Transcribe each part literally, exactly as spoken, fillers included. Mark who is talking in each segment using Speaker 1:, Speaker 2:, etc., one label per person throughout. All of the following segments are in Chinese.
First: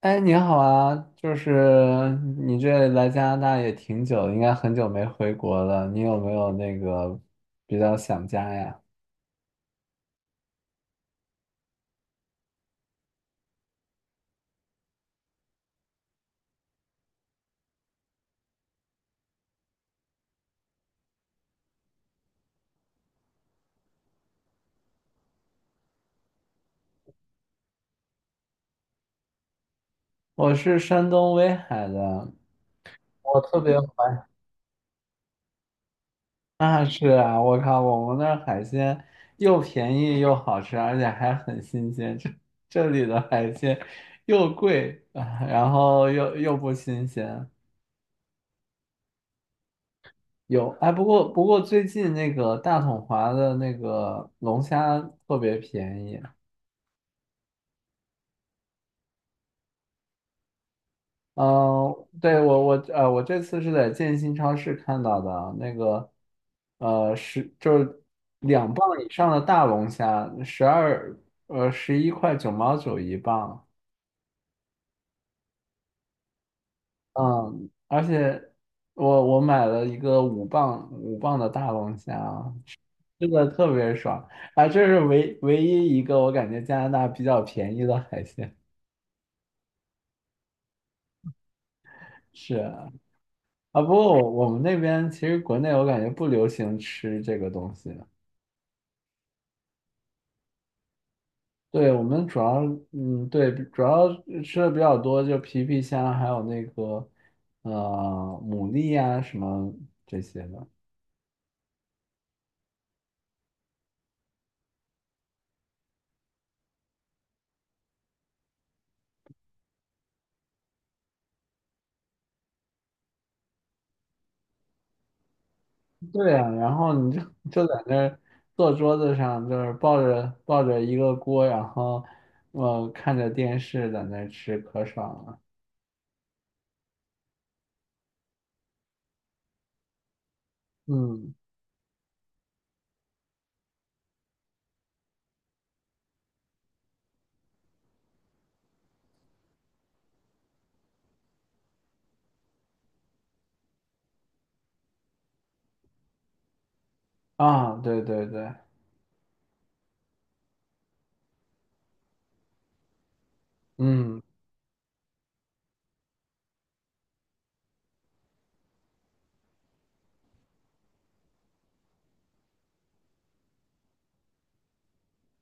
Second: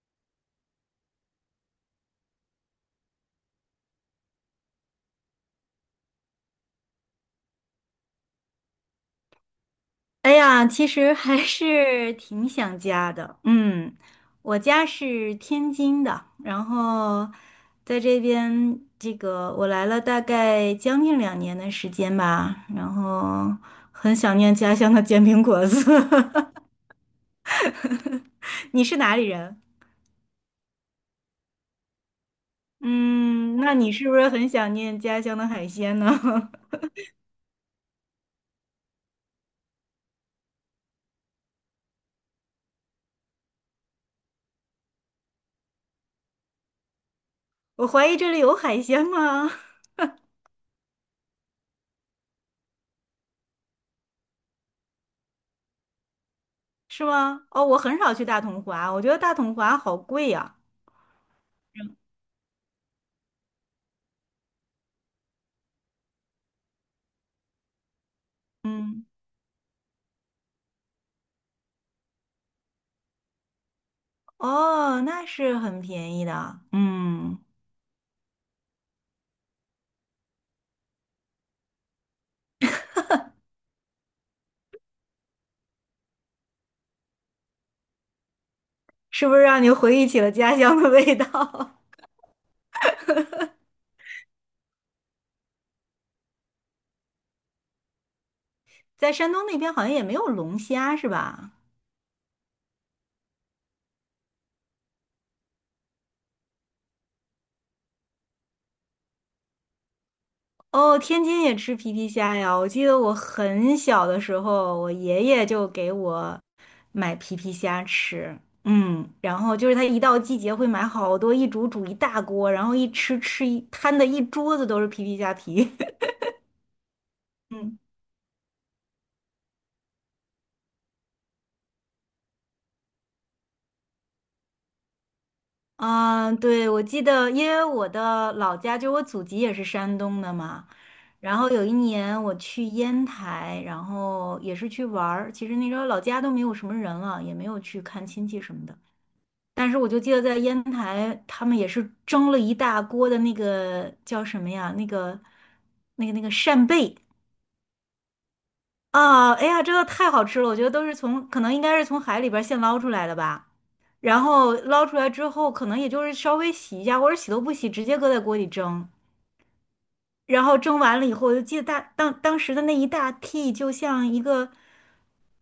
Speaker 1: 哎，你好啊！就是你这来加拿大也挺久，应该很久没回国了。你有没有那个比较想家呀？
Speaker 2: 哎呀，其实还是挺想家的。嗯，我家是天津的，然后在这边，这个我来了大概将近两年的时间吧，然后很想念家乡的煎饼果子。你是哪里人？
Speaker 1: 我是山东威海的。我
Speaker 2: 嗯，
Speaker 1: 特
Speaker 2: 那
Speaker 1: 别
Speaker 2: 你是
Speaker 1: 怀
Speaker 2: 不是很想念家乡的海鲜呢？
Speaker 1: 那是啊！我靠，我们那儿海鲜又便宜又好吃，而且还很新鲜。这这里的海鲜又贵啊，然后又又不新鲜。
Speaker 2: 我怀疑这里有海鲜吗？
Speaker 1: 有，哎，不过不过最近那个大统华的那个龙虾特别便宜。
Speaker 2: 是吗？哦，我很少去大统华，我觉得大统华好贵呀。
Speaker 1: 嗯，对，我我呃，我这次是在建新超市看到的那个，呃，十就是两磅
Speaker 2: 嗯。
Speaker 1: 以上的大龙虾，十二呃十一块九毛九一磅。
Speaker 2: 哦，那是很便宜的，嗯，
Speaker 1: 嗯，而且我我买了一个五磅五磅的大龙虾，吃的特别爽啊，这是唯唯一一个我感觉加拿大比较便宜的海鲜。
Speaker 2: 是不是让你回忆起了家乡的味道？
Speaker 1: 是啊，啊不过我我们那边，其实国内我感觉不流行吃这个东西。
Speaker 2: 在山东那边好像也没有龙虾，是吧？
Speaker 1: 对，我们主要，嗯，对，主要吃的比较多，就皮皮虾，还有那个，呃，牡蛎啊，什么这些的。
Speaker 2: 哦，天津也吃皮皮虾呀。我记得我很小的时候，我爷爷就给我买皮皮虾吃，嗯，然后就是他一到季节会买好多，一煮煮一大锅，然后一吃吃一摊的一桌子都是皮皮虾皮。
Speaker 1: 对呀，然后你就 就
Speaker 2: 嗯。
Speaker 1: 在那儿坐桌子上，就是抱着抱着一个锅，然后，呃，看着电视在那儿吃，可爽了。
Speaker 2: 啊，对，我记得，因为我的老家就我祖籍也是山东的嘛，
Speaker 1: 嗯，
Speaker 2: 然后有一年我去烟台，然后也是去玩儿。其实那时候老家都没有什么人了，也没有去看亲戚什么的。但是我就记得在烟台，他们也是蒸了一大锅的那个叫什么呀？那个、那个、那个扇贝
Speaker 1: 啊，对对对，
Speaker 2: 啊！哎呀，真的太好吃了！我觉得都是从可能应该是从海里边儿现捞出来的吧。然
Speaker 1: 嗯，
Speaker 2: 后捞出来之后，可能也就是稍微洗一下，或者洗都不洗，直接搁在锅里蒸。然后蒸完了以后，我就记得大当当时的那一大屉就像一个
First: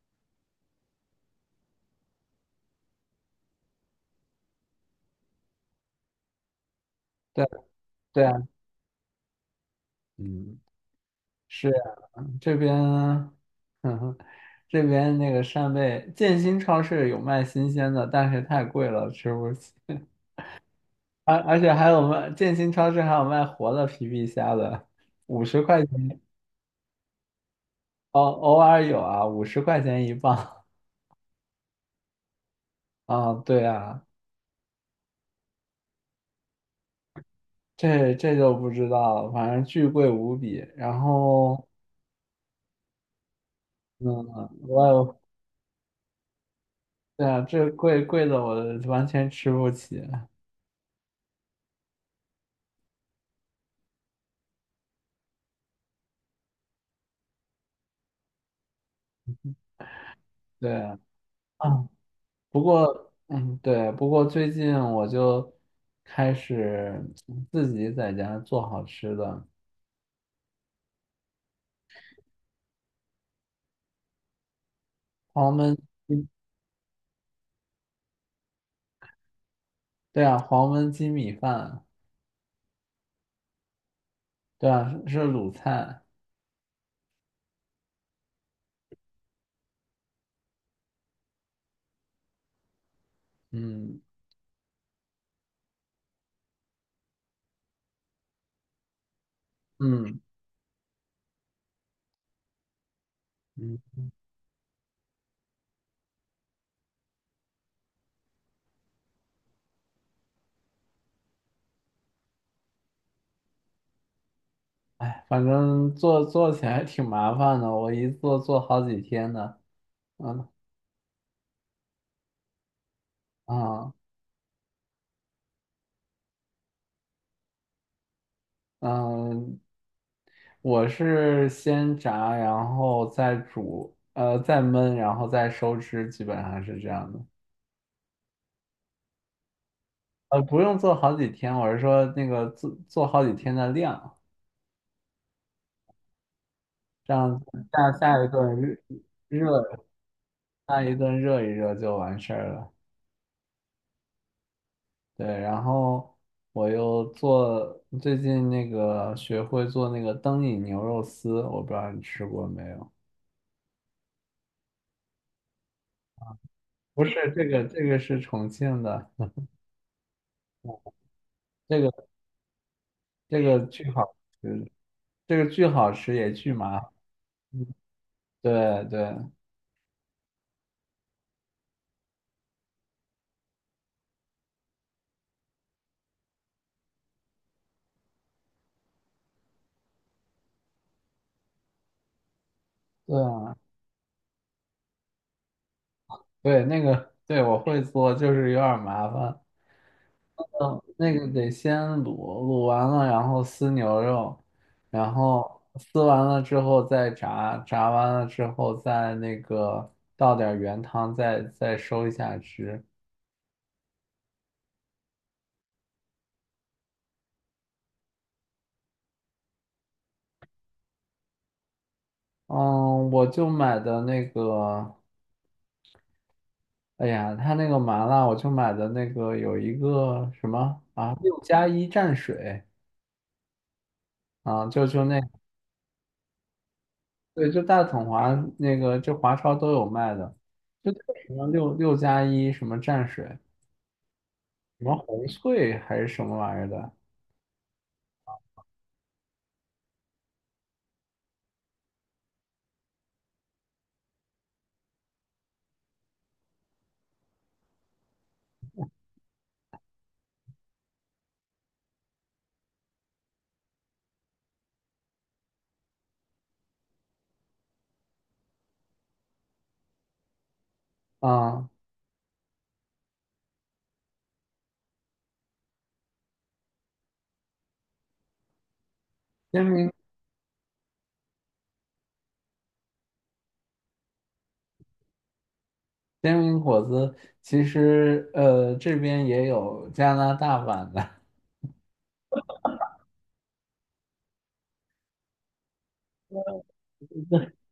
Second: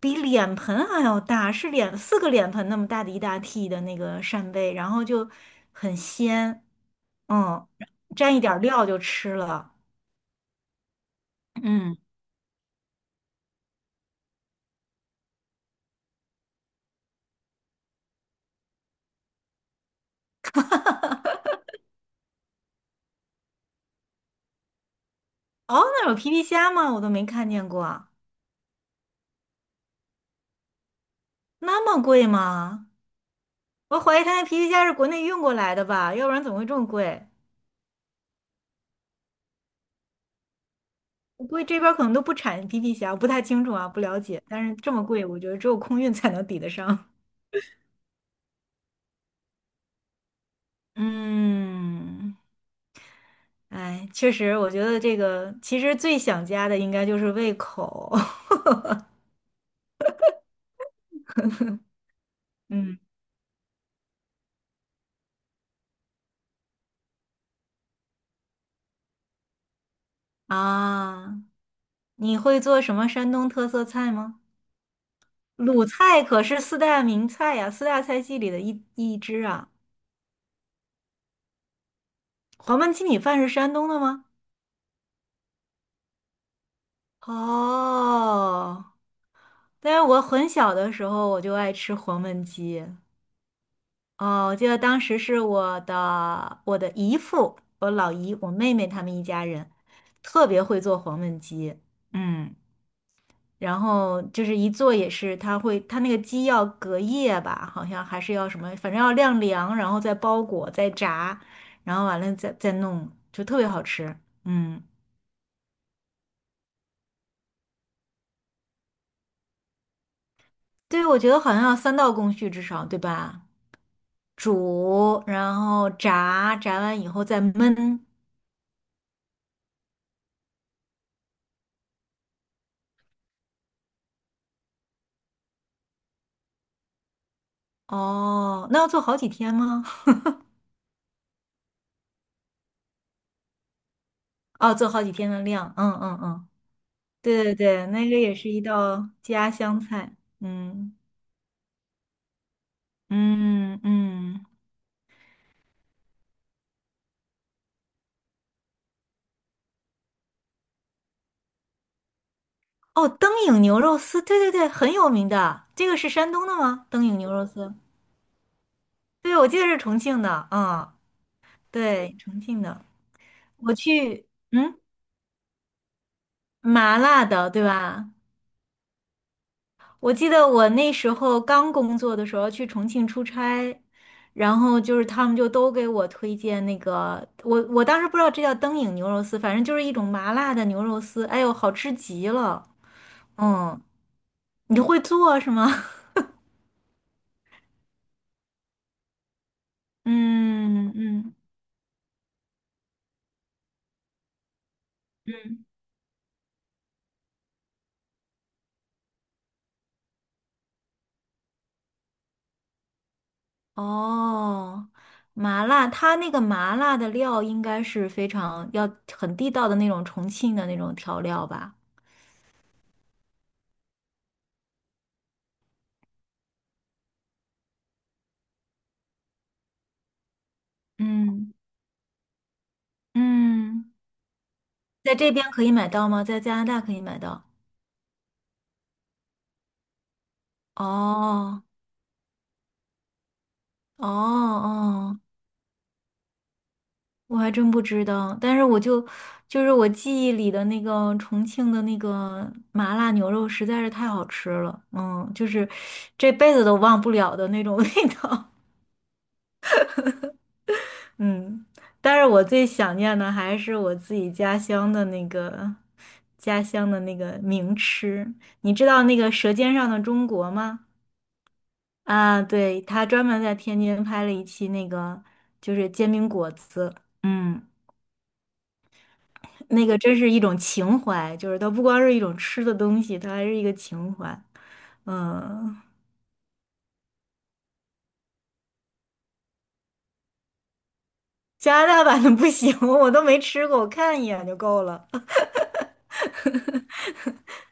Speaker 2: 比脸盆还要大，是脸四个脸盆那么大的一大屉的那个扇贝，然后就很鲜，
Speaker 1: 对
Speaker 2: 嗯，
Speaker 1: 对
Speaker 2: 沾一
Speaker 1: 啊，
Speaker 2: 点儿料就吃了，
Speaker 1: 嗯。是。
Speaker 2: 嗯，
Speaker 1: 这边，嗯哼，这边那个扇贝，建新超市有卖新鲜的，但是太贵了，吃不起。而而且还有卖建新超市还有卖活的皮皮虾的，五十
Speaker 2: 哦，
Speaker 1: 块
Speaker 2: 那有
Speaker 1: 钱。
Speaker 2: 皮皮虾吗？我都没看见过，
Speaker 1: 哦，偶尔有啊，五十块钱一磅。
Speaker 2: 那么贵吗？
Speaker 1: 啊，对
Speaker 2: 我
Speaker 1: 啊，
Speaker 2: 怀疑他那皮皮虾是国内运过来的吧，要不然怎么会这么贵？
Speaker 1: 这这就不知道了，反正巨贵无比。然
Speaker 2: 我估计
Speaker 1: 后，
Speaker 2: 这边儿可能都不产皮皮虾，我不太清楚啊，不了
Speaker 1: 嗯，
Speaker 2: 解。但是
Speaker 1: 我
Speaker 2: 这么
Speaker 1: 有，
Speaker 2: 贵，我觉得只有空运才能抵得上。
Speaker 1: 对啊，这贵贵的我完全吃不起。
Speaker 2: 嗯，哎，确实，我觉得这个其实最想家的应该就是胃口。
Speaker 1: 对啊。啊不
Speaker 2: 嗯
Speaker 1: 过，嗯，对，不过最近我就开始，嗯自己在家做好吃的，
Speaker 2: 啊，你会做什么山东特色菜吗？
Speaker 1: 黄焖。
Speaker 2: 鲁菜可是四大名菜呀，四大菜系里的一一支啊。
Speaker 1: 对啊，黄焖鸡米饭。
Speaker 2: 黄焖鸡米饭是山东的吗？
Speaker 1: 对啊，是是鲁菜。
Speaker 2: 哦，但是我很小的时候我就爱吃黄焖鸡，
Speaker 1: 嗯
Speaker 2: 哦，我记得当时是我的我的姨父，我老姨，我妹妹他们一家人，
Speaker 1: 嗯
Speaker 2: 特别会做黄焖鸡，嗯，
Speaker 1: 嗯，
Speaker 2: 然后就是一做也是，他会他那个鸡要隔夜吧，好像还是要什么，反正要晾凉，然后再包裹，再炸，然后完了再再弄，就特别好吃，嗯，
Speaker 1: 哎，反正做做起来挺麻烦的，我一做做好几天呢。嗯
Speaker 2: 对，我觉得好像要三道工序至少，对吧？
Speaker 1: 嗯
Speaker 2: 煮，然后炸，炸完以后再焖，
Speaker 1: 嗯，我是先炸，然后再煮，呃，再焖，然后再收汁，基本上是这样的。
Speaker 2: 哦，那要做好几天吗？
Speaker 1: 呃，不用做好几天，我是说那个做做好几天的量。
Speaker 2: 哦，做好几天的量，嗯嗯嗯，
Speaker 1: 这样
Speaker 2: 对对对，
Speaker 1: 下
Speaker 2: 那个
Speaker 1: 下一
Speaker 2: 也是一
Speaker 1: 顿
Speaker 2: 道家
Speaker 1: 热热
Speaker 2: 乡菜，
Speaker 1: 下一
Speaker 2: 嗯
Speaker 1: 顿热一热就完事儿了。
Speaker 2: 嗯嗯，
Speaker 1: 对，然后我又做最近那个学会做那个灯影牛肉丝，我不知道你吃过没有？
Speaker 2: 哦，灯影牛肉丝，对对对，很有名的，这个是山东的吗？
Speaker 1: 不
Speaker 2: 灯
Speaker 1: 是
Speaker 2: 影牛
Speaker 1: 这
Speaker 2: 肉
Speaker 1: 个，
Speaker 2: 丝，
Speaker 1: 这个是重庆的，
Speaker 2: 对，我记得是重庆的，嗯，
Speaker 1: 这个
Speaker 2: 对，重庆的，
Speaker 1: 这个
Speaker 2: 我
Speaker 1: 巨好
Speaker 2: 去，
Speaker 1: 吃，
Speaker 2: 嗯，
Speaker 1: 这个巨好吃也巨麻烦。
Speaker 2: 麻辣的，对吧？
Speaker 1: 对对
Speaker 2: 我记得我那时候刚工作的时候去重庆出差，然后就是他们就都给我推荐那个，我我当时不知道这叫灯影牛肉丝，反正就是一种麻辣的牛肉丝，哎呦，好吃极了。
Speaker 1: 对啊。
Speaker 2: 嗯，你会做是吗？
Speaker 1: 对那个对我会做，就是有点儿麻烦。
Speaker 2: 嗯
Speaker 1: 那个
Speaker 2: 嗯
Speaker 1: 得先卤，卤完了然后撕牛肉，然后
Speaker 2: 嗯，
Speaker 1: 撕完了之后再炸，炸完了之后再那个倒点儿原汤，再，再收一下汁。
Speaker 2: 哦，麻辣，它那个麻辣的料应该是非常要很地道的那种重庆的那种调料吧？
Speaker 1: 嗯，我就买的那个，哎呀，他那个麻辣，我就买的那个有一个什么啊，六
Speaker 2: 嗯
Speaker 1: 加一蘸水
Speaker 2: 嗯，
Speaker 1: 啊，就就
Speaker 2: 在
Speaker 1: 那。
Speaker 2: 这边可以买到吗？在加拿大可以买到？
Speaker 1: 对，就大统华那个，就华超都有卖的，就那个什么
Speaker 2: 哦
Speaker 1: 六六加一什么蘸水。
Speaker 2: 哦
Speaker 1: 什么
Speaker 2: 哦，
Speaker 1: 红脆还是什么玩意儿的
Speaker 2: 我还真不知道，但是我就就是我记忆里的那个重庆的那个麻辣牛肉实在是太好吃了，嗯，就是这辈子都忘不了的那种味道，嗯，但是我最想念的还是我自己家乡的那个家乡的那个名吃，你知道那个《舌尖上的中国》吗？
Speaker 1: 啊？
Speaker 2: 啊，对，他专门在天津拍了一期那个就是煎饼果子，嗯。
Speaker 1: 煎
Speaker 2: 那
Speaker 1: 饼
Speaker 2: 个真是一种情怀，就是它不光是一种吃的东西，它还是一个情怀。嗯，
Speaker 1: 煎饼果子，其实呃这边也有加拿大版的。
Speaker 2: 加拿大版的不行，我都没吃过，我看一眼就够了。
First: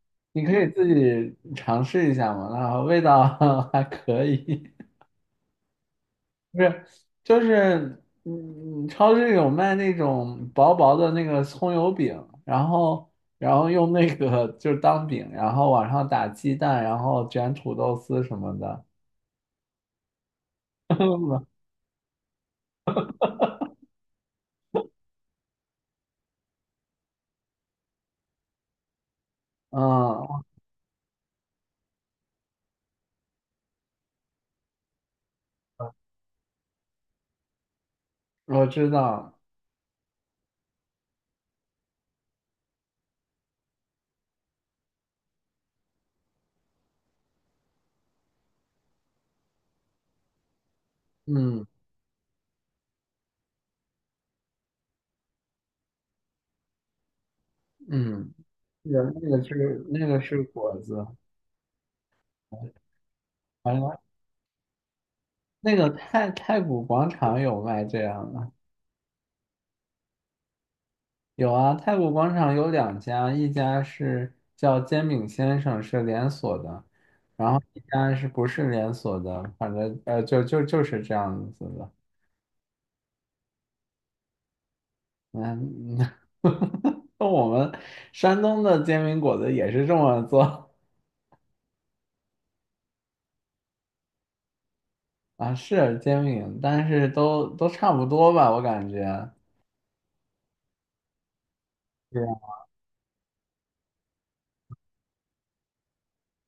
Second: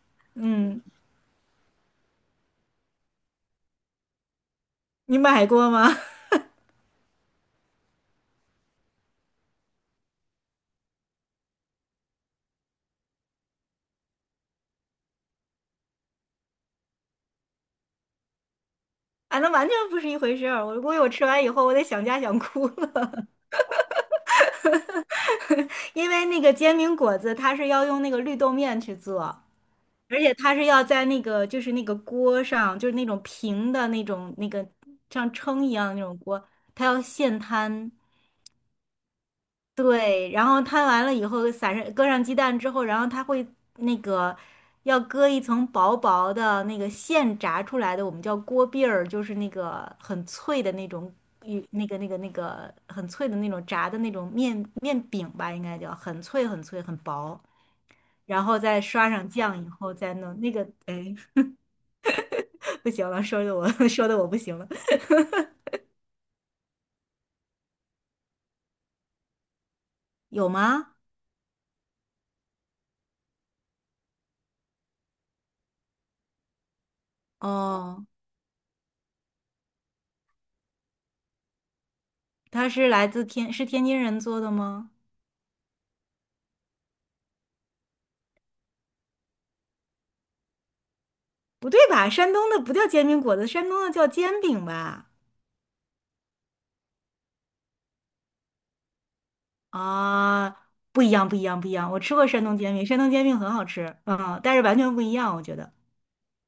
Speaker 1: 你可以
Speaker 2: 嗯，
Speaker 1: 自己尝试一下嘛，那味道 还可以。
Speaker 2: 你买过吗？
Speaker 1: 不是就是，嗯，超市有卖那种薄薄的那个葱油饼，然后然后用那个就是当饼，然后往上打鸡蛋，然后卷土豆丝什么的。
Speaker 2: 啊，那完全不是一回事儿。我估计我吃完以后，我得想家想哭了，因为那个煎饼果子它是要用那个绿豆面去做，而且
Speaker 1: 嗯，
Speaker 2: 它是要在那个就是那个锅上，就是那种平的那种那个像称一样的那种锅，它要现摊。
Speaker 1: 我知道，
Speaker 2: 对，然后摊完了以后，撒上搁上鸡蛋之后，然后它会那个要搁一层薄薄的那个现炸出来的，我们叫锅篦儿，就是那个很脆的那种
Speaker 1: 嗯
Speaker 2: 与那个那个那个很脆的那种炸的那种面面饼吧，应该叫很脆很脆很薄，
Speaker 1: 嗯。
Speaker 2: 然后再
Speaker 1: 那
Speaker 2: 刷
Speaker 1: 个
Speaker 2: 上
Speaker 1: 那个
Speaker 2: 酱以
Speaker 1: 是
Speaker 2: 后
Speaker 1: 那
Speaker 2: 再
Speaker 1: 个
Speaker 2: 弄
Speaker 1: 是
Speaker 2: 那个，
Speaker 1: 果子。
Speaker 2: 哎，不行了，说的我
Speaker 1: 好 像
Speaker 2: 说的我不行了，
Speaker 1: 那个太太古广场有卖这样的。
Speaker 2: 有吗？
Speaker 1: 有啊，太古广场有两家，一家是叫煎饼先生，是连锁的，然后一
Speaker 2: 哦，
Speaker 1: 家是不是连锁的，反正呃就就就是这样子的。
Speaker 2: 它是来自天是天津人做的吗？
Speaker 1: 嗯，那我们山东的煎饼果子也是这么做
Speaker 2: 不对吧？山东的不叫煎饼果子，山东的叫煎饼吧？
Speaker 1: 啊。是煎饼，但是都都差不多吧，我感觉。
Speaker 2: 啊，不一样，不一样，不一样。我吃
Speaker 1: 对
Speaker 2: 过山东煎饼，山东煎饼很好吃，嗯，但是完全不一样，我觉得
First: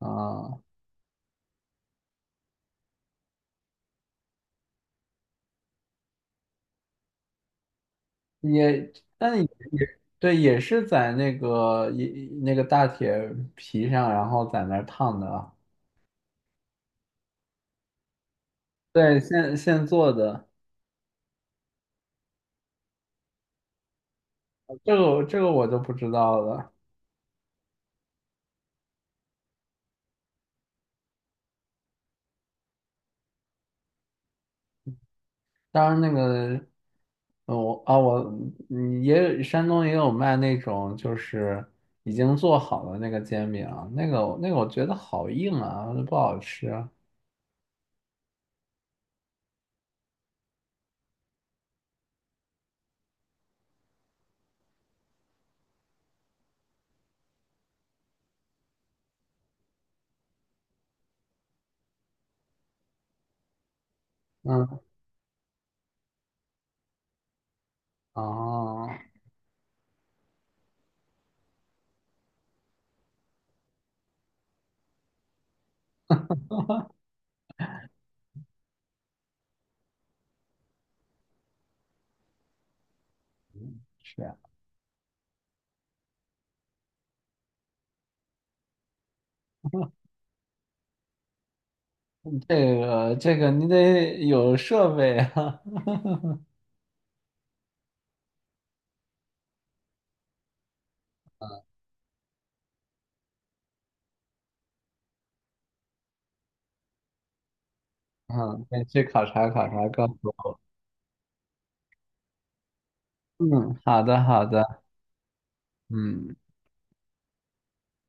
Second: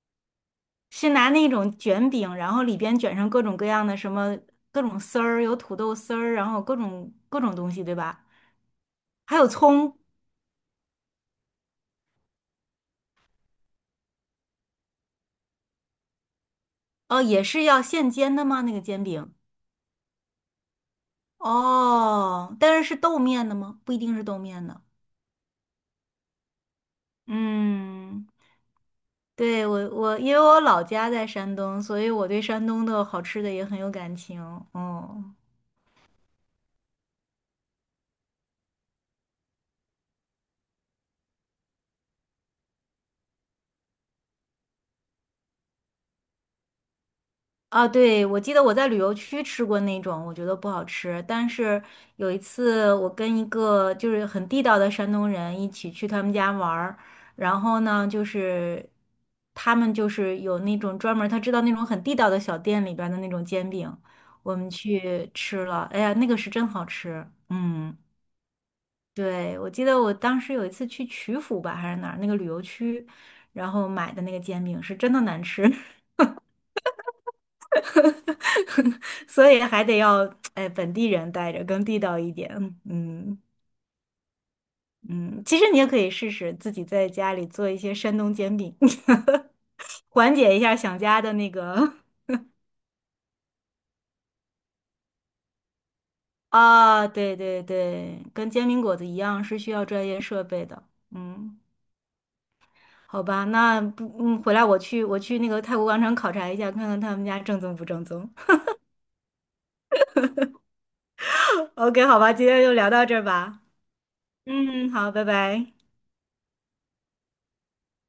Speaker 1: 啊，
Speaker 2: 是拿那种卷饼，然后里边卷上各种各样的什么各种丝儿，有土豆丝儿，然后各种各种东西，对吧？
Speaker 1: 也，但
Speaker 2: 还
Speaker 1: 也
Speaker 2: 有
Speaker 1: 也
Speaker 2: 葱，
Speaker 1: 对，也是在那个一那个大铁皮上，然后在那儿烫的啊。
Speaker 2: 哦，也是要现煎的吗？那个煎
Speaker 1: 对，
Speaker 2: 饼？
Speaker 1: 现现做的。
Speaker 2: 哦，但是是豆面的吗？不一定是豆面的。
Speaker 1: 这个这个我就不知道了。
Speaker 2: 嗯，对，我我因为我老家在山东，所以我对山东的好吃的也很有感情。嗯，
Speaker 1: 当然那个，呃我啊我嗯也有山东也有卖那种就是已经做好的那个煎饼啊，那个那个我觉得好硬啊，不好吃啊。
Speaker 2: 啊，对，我记得我在旅游区吃过那种，我觉得不好吃。但是有一次，我跟一个就是很地道的山东人一起去他们家玩儿，然后呢，就是他们就是有那种专门儿他知道那种很地道的小店里边儿的那种煎饼，我们
Speaker 1: 嗯，
Speaker 2: 去吃了，哎呀，那个是真好吃。嗯。
Speaker 1: 哦，
Speaker 2: 对，我记得我当时有一次去曲阜吧，还是哪儿那个旅游区，然后买的那个煎饼是真的难吃，所以还得要哎本地人带着更地道一点。嗯
Speaker 1: 是啊，
Speaker 2: 嗯，其实你也可以试试自己在家里做一些山东煎饼，缓解一下想家的那个
Speaker 1: 这个这个你得有设备啊。
Speaker 2: 啊，对对对，跟煎饼果子一样是需要专业设备的。嗯，好吧，那不嗯，回来我去我去那个泰国广场考察一下，看看他们家正宗不正宗。
Speaker 1: 嗯，可以去考察考察，告诉我。
Speaker 2: O K，好吧，今天就聊到这儿吧。
Speaker 1: 嗯，好的好的，
Speaker 2: 嗯，好，拜拜。
Speaker 1: 嗯。